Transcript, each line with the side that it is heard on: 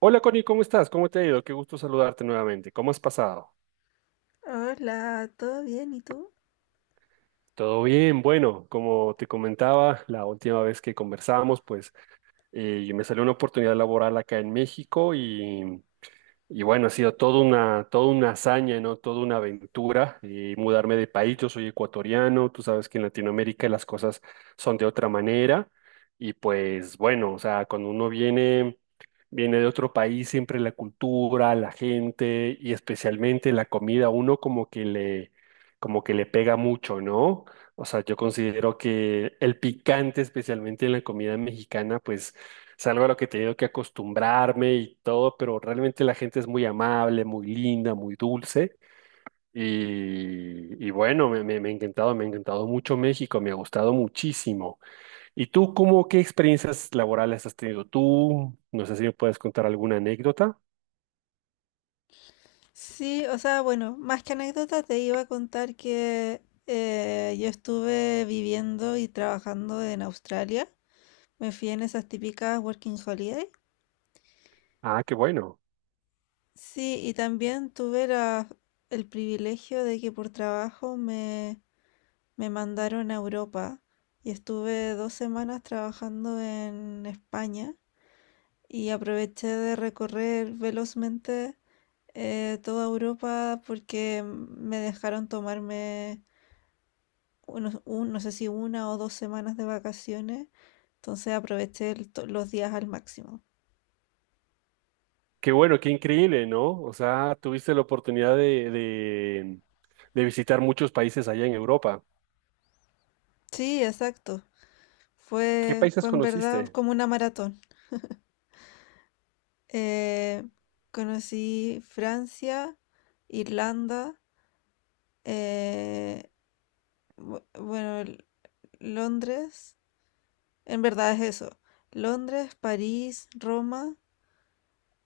right: Hola Connie, ¿cómo estás? ¿Cómo te ha ido? Qué gusto saludarte nuevamente. ¿Cómo has pasado?
left: Hola, ¿todo bien? ¿Y tú?
right: Todo bien, bueno, como te comentaba la última vez que conversamos, pues me salió una oportunidad laboral acá en México y bueno, ha sido toda una hazaña, ¿no? Toda una aventura y mudarme de país. Yo soy ecuatoriano, tú sabes que en Latinoamérica las cosas son de otra manera. Y pues bueno, o sea, cuando uno viene, viene de otro país, siempre la cultura, la gente y especialmente la comida, uno como que le pega mucho, ¿no? O sea, yo considero que el picante, especialmente en la comida mexicana, pues es algo a lo que he tenido que acostumbrarme y todo, pero realmente la gente es muy amable, muy linda, muy dulce. Y bueno, me ha encantado, me ha encantado mucho México, me ha gustado muchísimo. ¿Y tú, qué experiencias laborales has tenido tú? No sé si me puedes contar alguna anécdota.
left: Sí, o sea, bueno, más que anécdota te iba a contar que yo estuve viviendo y trabajando en Australia. Me fui en esas típicas working holiday.
right: Ah,
left: Sí, y también el privilegio de que por trabajo me mandaron a Europa y estuve 2 semanas trabajando en España y aproveché de recorrer velozmente. Toda Europa porque me dejaron tomarme un, no sé si 1 o 2 semanas de vacaciones, entonces aproveché los días al máximo.
right: qué increíble, ¿no? O sea, tuviste la de visitar muchos países allá en Europa.
left: Sí, exacto.
right: ¿Qué países
left: Fue en verdad
right: conociste?
left: como una maratón. Eh, conocí Francia, Irlanda, eh, bueno, Londres, en verdad es eso. Londres, París, Roma.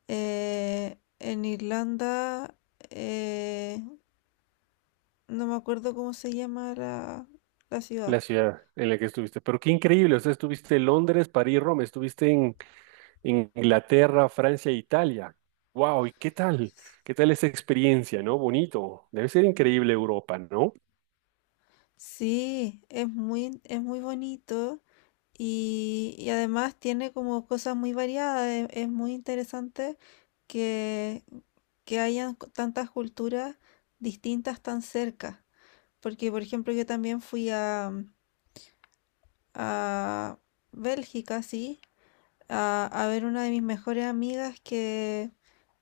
left: En Irlanda, eh, no me acuerdo cómo se llama la ciudad.
right: La ciudad en la que estuviste. Pero qué increíble, o sea, estuviste en Londres, París, Roma, en Inglaterra, Francia, e Italia. Wow, ¿y qué tal? ¿Qué tal esa experiencia, no? Bonito. Debe ser increíble Europa, ¿no?
left: Sí, es muy bonito y además tiene como cosas muy variadas. Es muy interesante que, que tantas culturas distintas tan cerca. Porque, por ejemplo, yo también a Bélgica, sí, a ver una de mis mejores amigas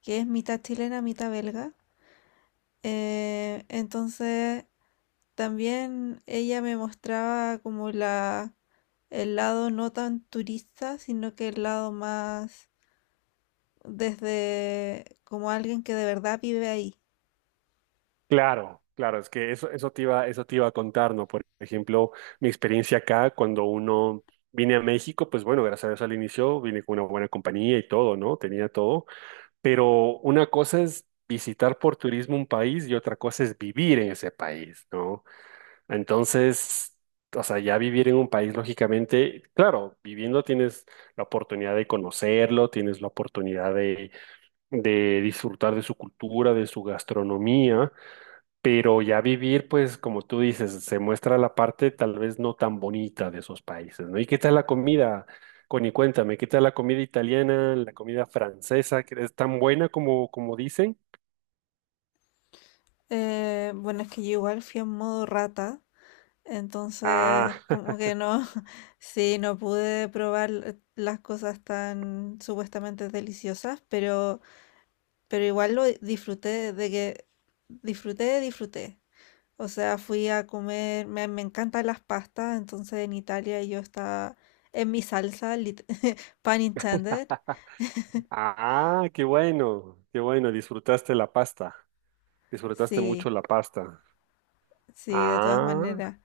left: que es mitad chilena, mitad belga. Entonces también ella me mostraba como el lado no tan turista, sino que el lado más desde como alguien que de verdad vive ahí.
right: Claro, es que eso te iba a contar, ¿no? Por ejemplo, mi experiencia acá, cuando uno vine a México, pues bueno, gracias a Dios al inicio vine con una buena compañía y todo, ¿no? Tenía todo. Pero una cosa es visitar por turismo un país y otra cosa es vivir en ese país, ¿no? Entonces, o sea, ya vivir en un país, lógicamente, claro, viviendo tienes la oportunidad de conocerlo, tienes la de disfrutar de su cultura, de su gastronomía, pero ya vivir, pues, como tú dices, se muestra la parte tal vez no tan bonita de esos países, ¿no? ¿Y qué tal la comida? Connie, cuéntame, ¿qué tal la comida italiana, la comida francesa, que es tan buena como dicen?
left: Bueno, es que yo igual fui en modo rata,
right: Ah.
left: entonces como que no, sí, no pude probar las cosas tan supuestamente deliciosas, pero igual lo disfruté disfruté. O sea, fui a comer, me encantan las pastas, entonces en Italia yo estaba en mi salsa, pun intended.
right: Ah, qué bueno, disfrutaste la pasta, disfrutaste mucho
left: Sí,
right: la pasta.
left: sí, de todas
right: Ah,
left: maneras.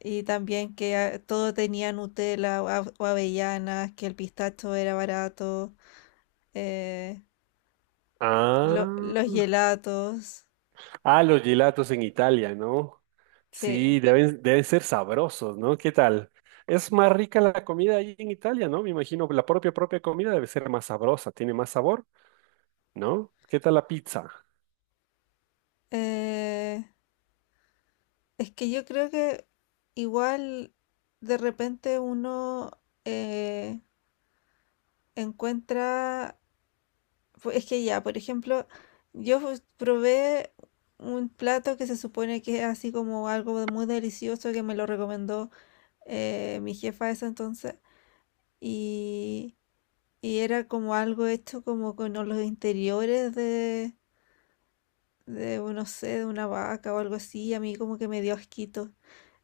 left: Y también que ah, todo tenía Nutella o avellanas, que el pistacho era barato, eh, los
right: ah,
left: gelatos,
right: ah, los gelatos en Italia, ¿no?
left: sí.
right: Sí, deben ser sabrosos, ¿no? ¿Qué tal? Es más rica la comida ahí en Italia, ¿no? Me imagino la propia comida debe ser más sabrosa, tiene más sabor, ¿no? ¿Qué tal la pizza?
left: Eh, es que yo creo que igual de repente uno eh, encuentra, es que ya, por ejemplo, probé un plato que se supone que es así como algo de muy delicioso que me lo recomendó mi jefa ese entonces y, y era como algo hecho como con los interiores no sé, de una vaca o algo así, y a mí como que me dio asquito.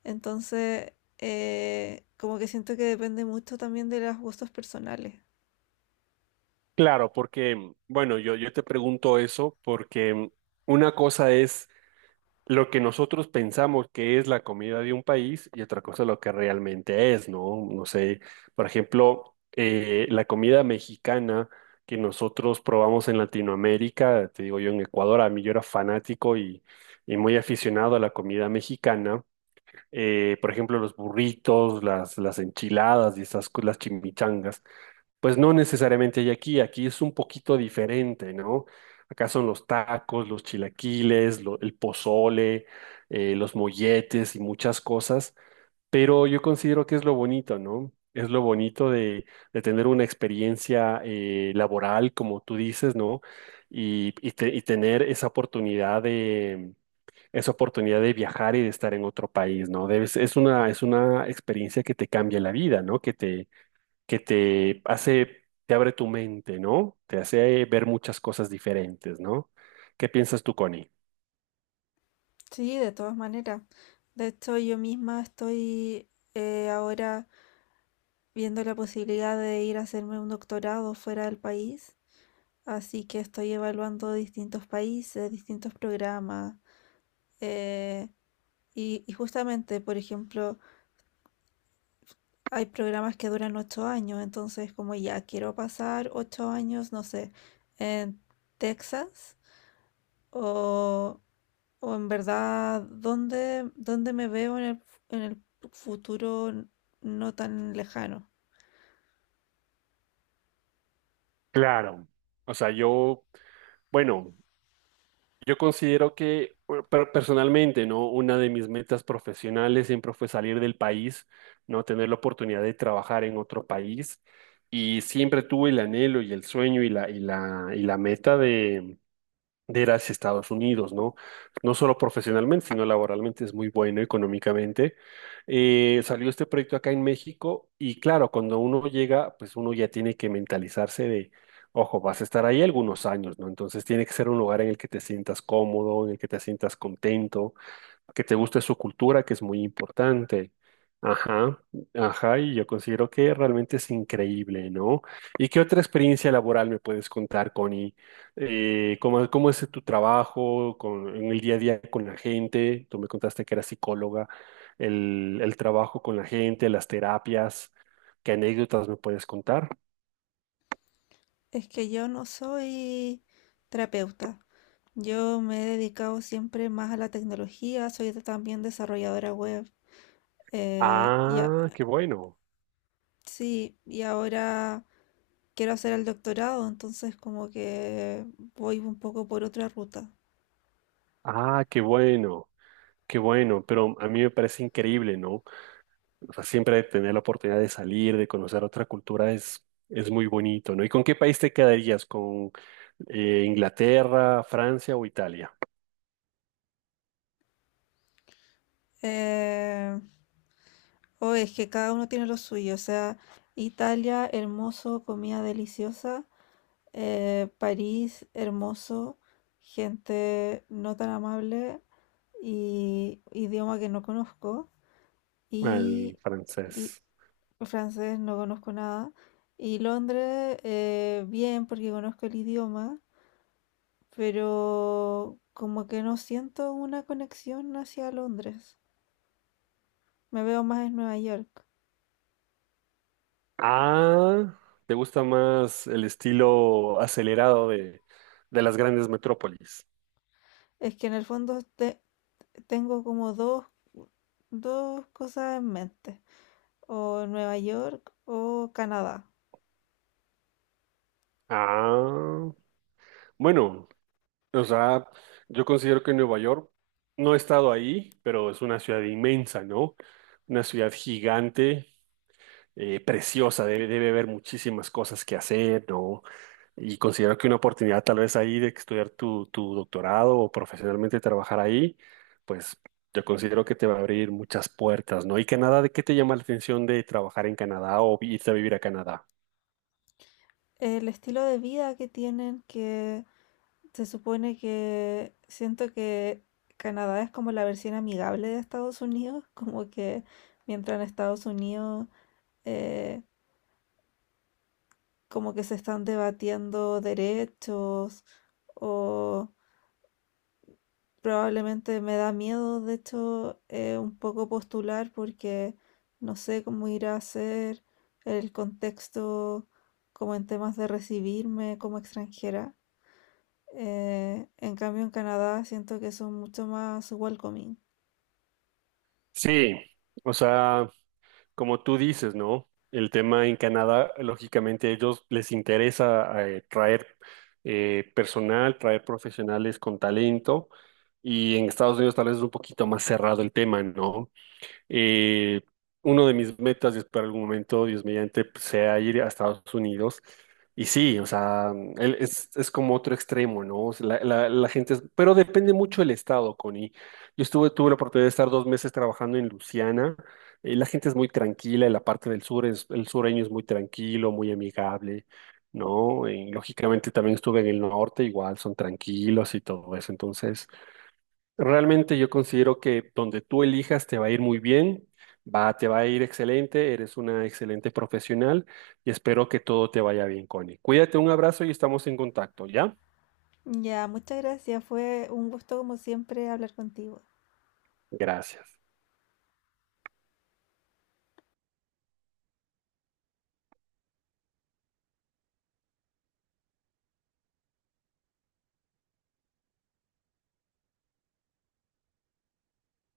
left: Entonces, como que siento que depende mucho también de los gustos personales.
right: Claro, porque, bueno, yo te pregunto eso porque una cosa es lo que nosotros pensamos que es la comida de un país y otra cosa lo que realmente es, ¿no? No sé, por ejemplo, la comida mexicana que nosotros probamos en Latinoamérica, te digo yo en Ecuador, a mí yo era fanático y muy aficionado a la comida mexicana, por ejemplo, los burritos, las enchiladas y esas, las chimichangas. Pues no necesariamente hay aquí, aquí es un poquito diferente, ¿no? Acá son los tacos, los chilaquiles, el pozole, los molletes y muchas cosas, pero yo considero que es lo bonito, ¿no? Es lo bonito de tener una experiencia laboral, como tú dices, ¿no? Y tener esa esa oportunidad de viajar y de estar en otro país, ¿no? Es una experiencia que te cambia la vida, ¿no? Que te hace, te abre tu mente, ¿no? Te hace ver muchas cosas diferentes, ¿no? ¿Qué piensas tú, Connie?
left: Sí, de todas maneras. De hecho, yo misma estoy ahora viendo la posibilidad de ir a hacerme un doctorado fuera del país. Así que estoy evaluando distintos países, distintos programas. eh, y, y justamente, por ejemplo, hay programas que duran 8 años. Entonces, como ya quiero pasar 8 años, no sé, en Texas o O en verdad, dónde me veo en en el futuro n- no tan lejano?
right: Claro. O sea, yo, bueno, yo considero que bueno, personalmente, ¿no? Una de mis metas profesionales siempre fue salir del país, ¿no? Tener la oportunidad de trabajar en otro país y siempre tuve el anhelo y el sueño y la meta de ir hacia Estados Unidos, ¿no? No solo profesionalmente, sino laboralmente es muy bueno económicamente. Salió este proyecto acá en México y claro, cuando uno llega, pues uno ya tiene que mentalizarse de, ojo, vas a estar ahí algunos años, ¿no? Entonces tiene que ser un lugar en el que te sientas cómodo, en el que te sientas contento que te guste su cultura, que es muy importante. Ajá, ajá, y yo considero que realmente es increíble, ¿no? ¿Y qué otra experiencia laboral me puedes contar, Connie? ¿Cómo, cómo es tu trabajo en el día a día con la gente? Tú me contaste que eras psicóloga, el trabajo con la gente, las terapias, ¿qué anécdotas me puedes contar?
left: Es que yo no soy terapeuta. Yo me he dedicado siempre más a la tecnología, soy también desarrolladora web. eh, y a-
right: Ah, qué bueno,
left: sí, y ahora quiero hacer el doctorado, entonces como que voy un poco por otra ruta.
right: ah, qué bueno, pero a mí me parece increíble, ¿no? O sea, siempre tener la oportunidad de salir, de conocer otra cultura es muy bonito, ¿no? ¿Y con qué país te quedarías? ¿Con Inglaterra, Francia o Italia?
left: Eh, o es que cada uno tiene lo suyo, o sea, Italia, hermoso, comida deliciosa. París hermoso, gente no tan amable y idioma que no conozco
right: Al
left: y el
right: francés.
left: francés no conozco nada y Londres bien porque conozco el idioma, pero como que no siento una conexión hacia Londres. Me veo más en Nueva York.
right: Ah, ¿te gusta más el estilo acelerado de las grandes metrópolis?
left: Es que en el fondo tengo como dos cosas en mente, o Nueva York o Canadá.
right: Ah, bueno, o sea, yo considero que Nueva York, no he estado ahí, pero es una ciudad inmensa, ¿no? Una ciudad gigante preciosa, debe haber muchísimas cosas que hacer, ¿no? Y considero que una oportunidad tal vez ahí de estudiar tu doctorado o profesionalmente trabajar ahí, pues yo considero que te va a abrir muchas puertas, ¿no? Y Canadá, ¿de qué te llama la atención de trabajar en Canadá o irte a vivir a Canadá?
left: El estilo de vida que tienen, que se supone que siento que Canadá es como la versión amigable de Estados Unidos, como que mientras en Estados Unidos eh, como que se están debatiendo derechos o probablemente me da miedo, de hecho, un poco postular porque no sé cómo irá a ser el contexto como en temas de recibirme como extranjera. En cambio, en Canadá siento que son mucho más welcoming.
right: Sí, o sea... Como tú dices, ¿no? El tema en Canadá, lógicamente, a ellos les interesa traer personal, traer profesionales con talento, y en Estados Unidos tal vez es un poquito más cerrado el tema, ¿no? Eh, uno de mis metas es para algún momento, Dios mediante, pues, sea ir a Estados Unidos. Y sí, o sea, él es como otro extremo, ¿no? O sea, la gente pero depende mucho del estado, Connie. Tuve la oportunidad de estar 2 meses trabajando en Luciana. La gente es muy tranquila, en la parte del sur, es, el sureño es muy tranquilo, muy amigable, ¿no? Y, lógicamente también estuve en el norte, igual son tranquilos y todo eso. Entonces, realmente yo considero que donde tú elijas te va a ir muy bien, te va a ir excelente, eres una excelente profesional y espero que todo te vaya bien, Connie. Cuídate, un abrazo y estamos en contacto, ¿ya?
left: Ya, muchas gracias. Fue un gusto como siempre hablar contigo.
right: Gracias.